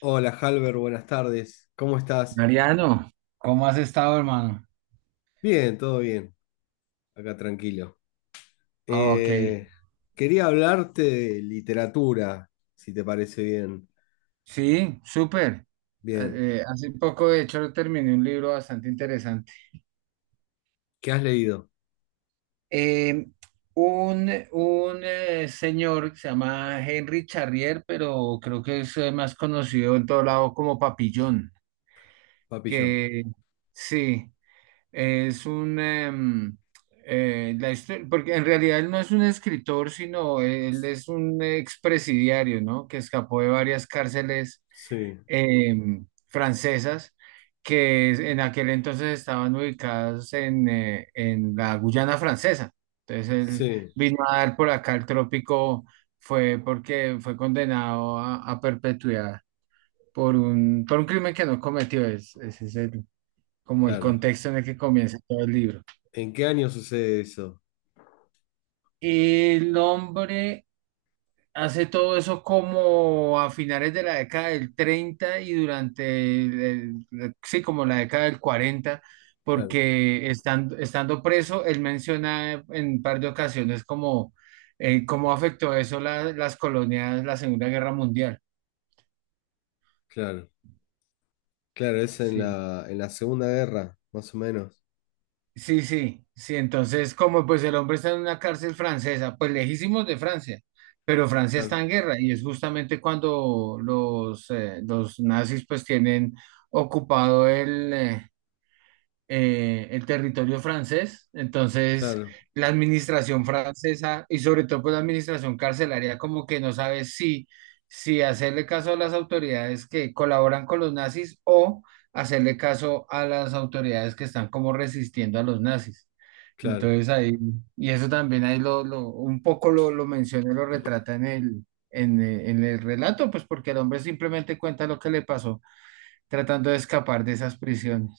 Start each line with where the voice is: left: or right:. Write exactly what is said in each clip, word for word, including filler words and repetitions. left: Hola, Halber, buenas tardes. ¿Cómo estás?
right: Mariano, ¿cómo has estado, hermano?
left: Bien, todo bien. Acá tranquilo.
right: Ah, ok.
left: Eh, Quería hablarte de literatura, si te parece bien.
right: Sí, súper.
left: Bien.
right: Eh, eh, hace poco, de hecho, terminé un libro bastante interesante.
left: ¿Qué has leído,
right: Eh, un un eh, señor que se llama Henry Charrier, pero creo que es eh, más conocido en todo lado como Papillón,
left: Papillón?
right: que sí, es un... em, eh, la histo- porque en realidad él no es un escritor, sino él es un expresidiario, ¿no? Que escapó de varias cárceles
left: Sí,
right: em, francesas que es- en aquel entonces estaban ubicadas en, eh, en la Guyana francesa. Entonces él
left: sí,
right: vino a dar por acá el trópico, fue porque fue condenado a, a perpetuidad por un, por un crimen que no cometió. Es, ese es el- como el
left: claro.
right: contexto en el que comienza todo el libro.
left: ¿En qué año sucede eso?
right: El hombre Hace todo eso como a finales de la década del treinta y durante el, el- la- sí, como la década del cuarenta,
left: Claro,
right: porque estando, estando preso, él menciona en un par de ocasiones como eh, cómo afectó eso la- las colonias, la Segunda Guerra Mundial.
left: claro. Claro, es en
right: Sí.
left: la, en la Segunda Guerra, más o menos.
right: Sí, sí, sí. Entonces, como pues el hombre está en una cárcel francesa, pues lejísimos de Francia, pero Francia está
left: Claro,
right: en guerra y es justamente cuando los, eh, los nazis pues tienen ocupado el, eh, eh, el territorio francés. Entonces,
left: claro,
right: la administración francesa y sobre todo pues la administración carcelaria como que no sabe si, si hacerle caso a las autoridades que colaboran con los nazis o hacerle caso a las autoridades que están como resistiendo a los nazis.
left: claro.
right: Entonces ahí, y eso también ahí lo, lo un poco lo, lo menciona, y lo retrata en el, en, el- en el relato, pues porque el hombre simplemente cuenta lo que le pasó tratando de escapar de esas prisiones.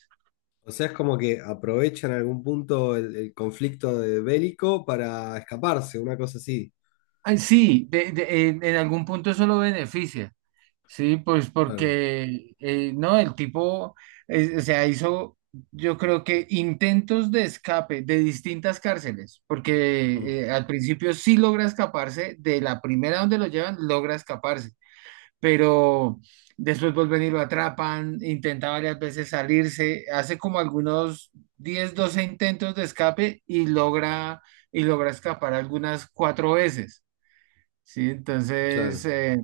left: O sea, es como que aprovechan en algún punto el, el conflicto de bélico para escaparse, una cosa así.
right: Ay, sí, de- de- en, en algún punto eso lo beneficia, sí, pues
left: Claro.
right: porque, eh, no, el tipo, eh, o sea, hizo, yo creo que intentos de escape de distintas cárceles,
left: Mm.
right: porque eh, al principio sí logra escaparse, de la primera donde lo llevan, logra escaparse pero después vuelven y lo atrapan, intenta varias veces salirse, hace como algunos diez doce intentos de escape y logra, y logra escapar algunas cuatro veces, ¿sí? Entonces,
left: Claro,
right: eh,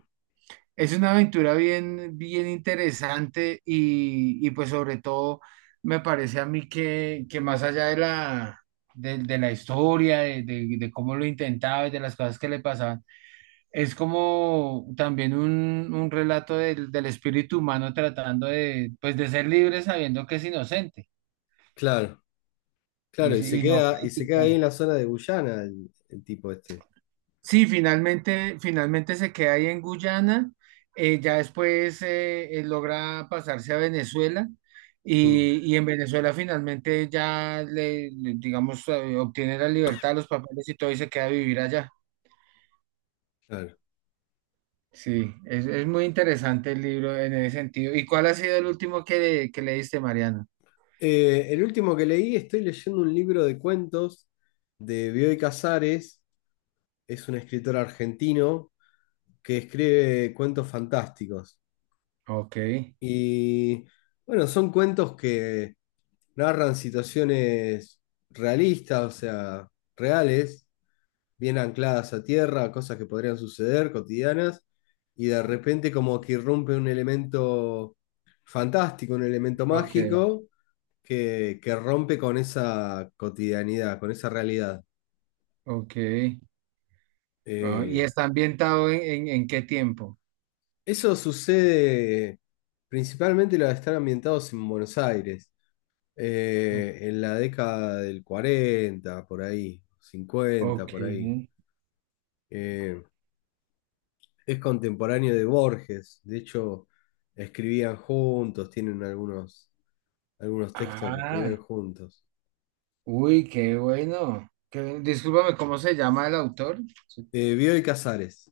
right: es una aventura bien, bien interesante y, y pues sobre todo me parece a mí que, que más allá de la... De, de la historia, de, de de cómo lo intentaba y de las cosas que le pasaban, es como también un, un relato del, del espíritu humano tratando de, pues, de ser libre sabiendo que es inocente
left: claro, claro,
right: y,
left: y se
right: si- y no
left: queda, y se queda
right: claudicar.
left: ahí en la zona de Guyana el, el tipo este.
right: Sí, finalmente, finalmente se queda ahí en Guyana, eh, ya después eh, él logra pasarse a Venezuela
left: Mm.
right: y, y en Venezuela finalmente ya le, le- digamos, eh, obtiene la libertad, los papeles y todo y se queda a vivir allá.
left: Claro.
right: Sí, es, es muy interesante el libro en ese sentido. ¿Y cuál ha sido el último que, que leíste, Mariana?
left: Eh, el último que leí, estoy leyendo un libro de cuentos de Bioy Casares, es un escritor argentino que escribe cuentos fantásticos.
right: Ok,
left: Y bueno, son cuentos que narran situaciones realistas, o sea, reales. Bien ancladas a tierra, cosas que podrían suceder cotidianas, y de repente como que irrumpe un elemento fantástico, un elemento
right: ok,
left: mágico, que, que, rompe con esa cotidianidad, con esa realidad.
right: ok. Ah, ¿y
left: Eh,
right: está ambientado en, en, en qué tiempo?
left: Eso sucede principalmente los que están ambientados en Buenos Aires,
right: O-
left: eh, en la década del cuarenta por ahí, cincuenta
right: Ok.
left: por ahí. Eh, es contemporáneo de Borges. De hecho, escribían juntos, tienen algunos, algunos, textos que
right: Ah,
left: escriben juntos.
right: uy, qué bueno. Qué bien. Discúlpame, ¿cómo se llama el autor? Sí.
left: Eh, Bioy Casares.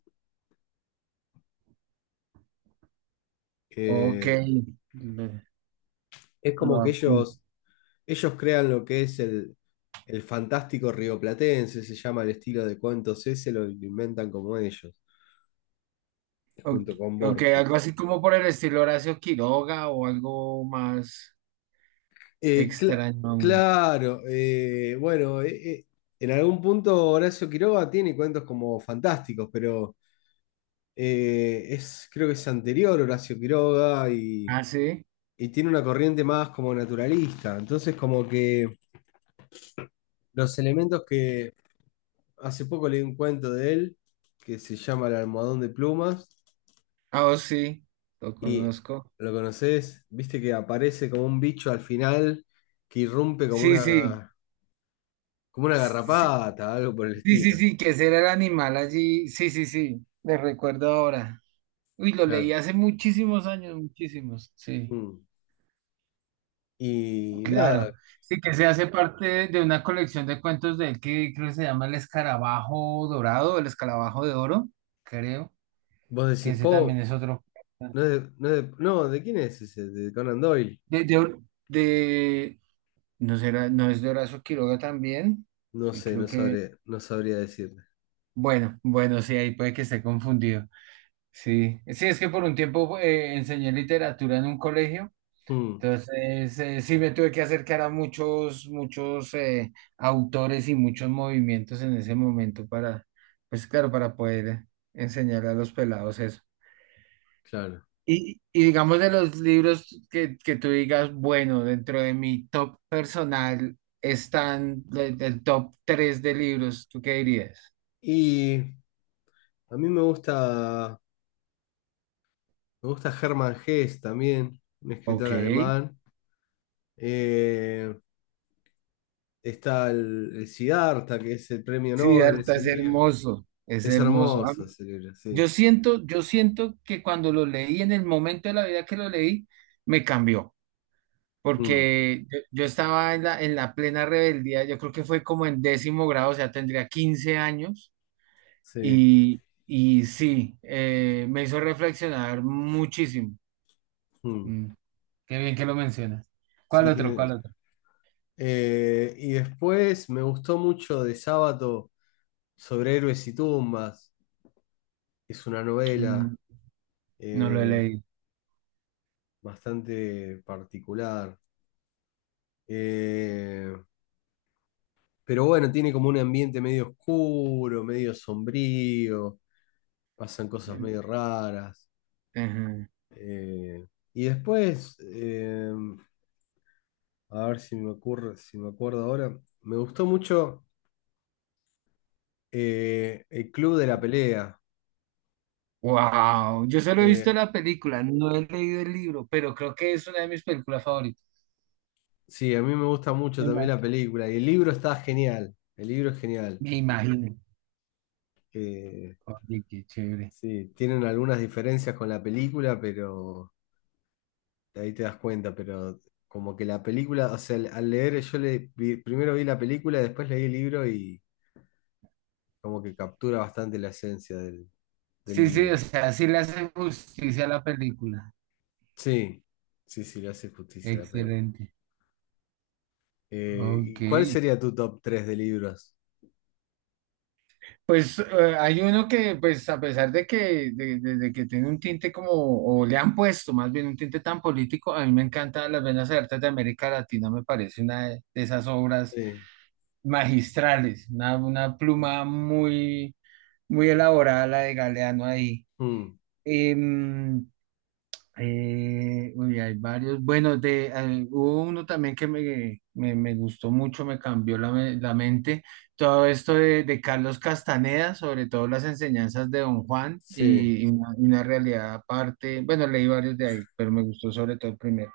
right: Ok,
left: eh,
right: le-
left: es como
right: lo
left: que
right: apunto.
left: ellos, ellos, crean lo que es el, el fantástico rioplatense, se llama el estilo de cuentos ese, lo inventan como ellos,
right: Ok,
left: junto con
right: ok,
left: Borges.
right: algo así como por el estilo Horacio Quiroga o algo más
left: Eh, cla-
right: extraño.
left: claro, eh, bueno, eh, eh, en algún punto Horacio Quiroga tiene cuentos como fantásticos, pero eh, es, creo que es anterior Horacio Quiroga y,
right: Ah, sí.
left: y tiene una corriente más como naturalista. Entonces, como que los elementos que hace poco leí un cuento de él que se llama El almohadón de plumas
right: Ah, oh, sí, lo
left: y
right: conozco.
left: lo conoces, viste que aparece como un bicho al final que irrumpe como
right: Sí, sí.
left: una, como una
right: Sí,
left: garrapata, algo por el
right: sí, sí,
left: estilo.
right: sí, que ese era el animal allí. Sí, sí, sí, le recuerdo ahora. Uy, lo leí
left: Claro.
right: hace muchísimos años, muchísimos. Sí,
left: Mm. Y
right: claro.
left: nada,
right: Sí, que se hace parte de una colección de cuentos de él que creo que se llama El Escarabajo Dorado, El Escarabajo de Oro, creo,
left: vos
right: que
left: decís,
right: ese también
left: po,
right: es otro.
left: no es de, no es de- no, ¿de quién es ese? De Conan Doyle.
right: De, de, Hor- de- no será, no es de Horacio Quiroga también.
left: No
right: Sí,
left: sé,
right: creo
left: no
right: que,
left: sabría, no sabría decirte.
right: bueno, bueno, sí, ahí puede que esté confundido. Sí, sí, es que por un tiempo eh, enseñé literatura en un colegio.
left: Mm,
right: Entonces, eh, sí me tuve que acercar a muchos, muchos eh, autores y muchos movimientos en ese momento para, pues claro, para poder enseñar a los pelados eso.
left: claro.
right: Y, y digamos de los libros que, que tú digas, bueno, dentro de mi top personal están el, el top tres de libros, ¿tú qué dirías?
left: Y a mí me gusta, me gusta Hermann Hesse también, un escritor
right: Ok,
left: alemán. Eh, Está el, el Siddhartha, que es el premio Nobel,
right: Siddhartha
left: ese
right: es
left: libro.
right: hermoso, es
left: Es
right: hermoso.
left: hermoso ese libro,
right: Yo
left: sí.
right: siento, yo siento que cuando lo leí, en el momento de la vida que lo leí, me cambió,
left: Mm,
right: porque yo, yo estaba en la, en la plena rebeldía, yo creo que fue como en décimo grado, o sea, tendría quince años
left: sí.
right: y, y sí, eh, me hizo reflexionar muchísimo.
left: Mm.
right: Mm, qué bien que lo mencionas. ¿Cuál
left: Sí,
right: otro? ¿Cuál
left: tiene.
right: otro?
left: Eh, y después me gustó mucho de Sábato sobre héroes y tumbas. Es una novela.
right: Mm, no lo he
left: eh,
right: leído.
left: Bastante particular. Eh, pero bueno, tiene como un ambiente medio oscuro, medio sombrío, pasan cosas medio raras. Eh, y después, eh, a ver si me ocurre, si me acuerdo ahora, me gustó mucho eh, El Club de la Pelea.
right: Wow, yo solo he
left: Eh,
right: visto la película, no he leído el libro, pero creo que es una de mis películas favoritas.
left: sí, a mí me gusta mucho
right: Me
left: también la
right: imagino.
left: película y el libro está genial, el libro es genial.
right: Me imagino.
left: Eh,
right: Oye, qué chévere.
left: sí, tienen algunas diferencias con la película, pero. Ahí te das cuenta, pero como que la película, o sea, al al leer yo le vi- primero vi la película, después leí el libro y como que captura bastante la esencia del, del,
right: Sí, sí, o
left: libro.
right: sea, sí le hace justicia a la película.
left: Sí, sí, sí, le hace justicia a la peli.
right: Excelente.
left: Eh,
right: Ok.
left: ¿y cuál sería tu top tres de libros?
right: Pues eh, hay uno que, pues a pesar de que, de, de- de que tiene un tinte como, o le han puesto más bien un tinte tan político, a mí me encanta Las Venas Abiertas de América Latina, me parece una de de esas obras
left: Sí,
right: magistrales, una, una
left: mm,
right: pluma muy, muy elaborada la de Galeano ahí.
left: mm,
right: Em, Eh, uy, hay varios. Bueno, de, eh, hubo uno también que me, me, me gustó mucho, me cambió la, me- la mente. Todo esto de, de Carlos Castaneda, sobre todo las enseñanzas de Don Juan
left: sí,
right: y, y una, y una realidad aparte. Bueno, leí varios de ahí, pero me gustó sobre todo el primero.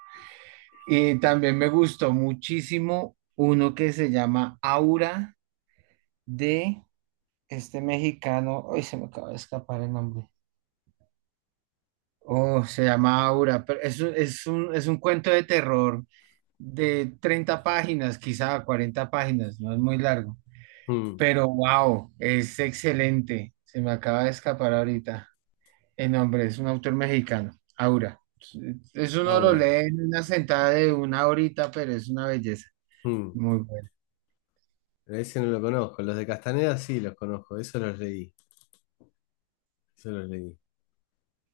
right: Y también me gustó muchísimo uno que se llama Aura de este mexicano. Ay, se me acaba de escapar el nombre. Oh, se llama Aura, pero es, un- es un, es un cuento de terror de treinta páginas, quizá cuarenta páginas, no es muy largo,
left: mm,
right: pero wow, es excelente. Se me acaba de escapar ahorita el nombre, es un autor mexicano, Aura. Eso uno lo
left: ahora,
right: lee en una sentada de una horita, pero es una belleza.
left: mm.
right: Muy bueno.
left: Ese no lo conozco, los de Castaneda sí los conozco, eso los leí, eso los leí.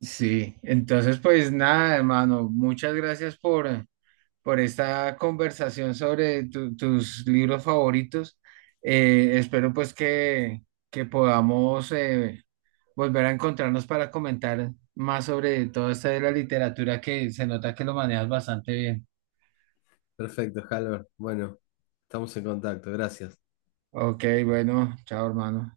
right: Sí, entonces pues nada, hermano, muchas gracias por, por esta conversación sobre tu- tus libros favoritos. Eh, espero pues que, que podamos... eh, volver a encontrarnos para comentar más sobre todo esto de la literatura que se nota que lo manejas bastante bien.
left: Perfecto, Halvor, bueno, estamos en contacto, gracias.
right: Ok, bueno, chao hermano.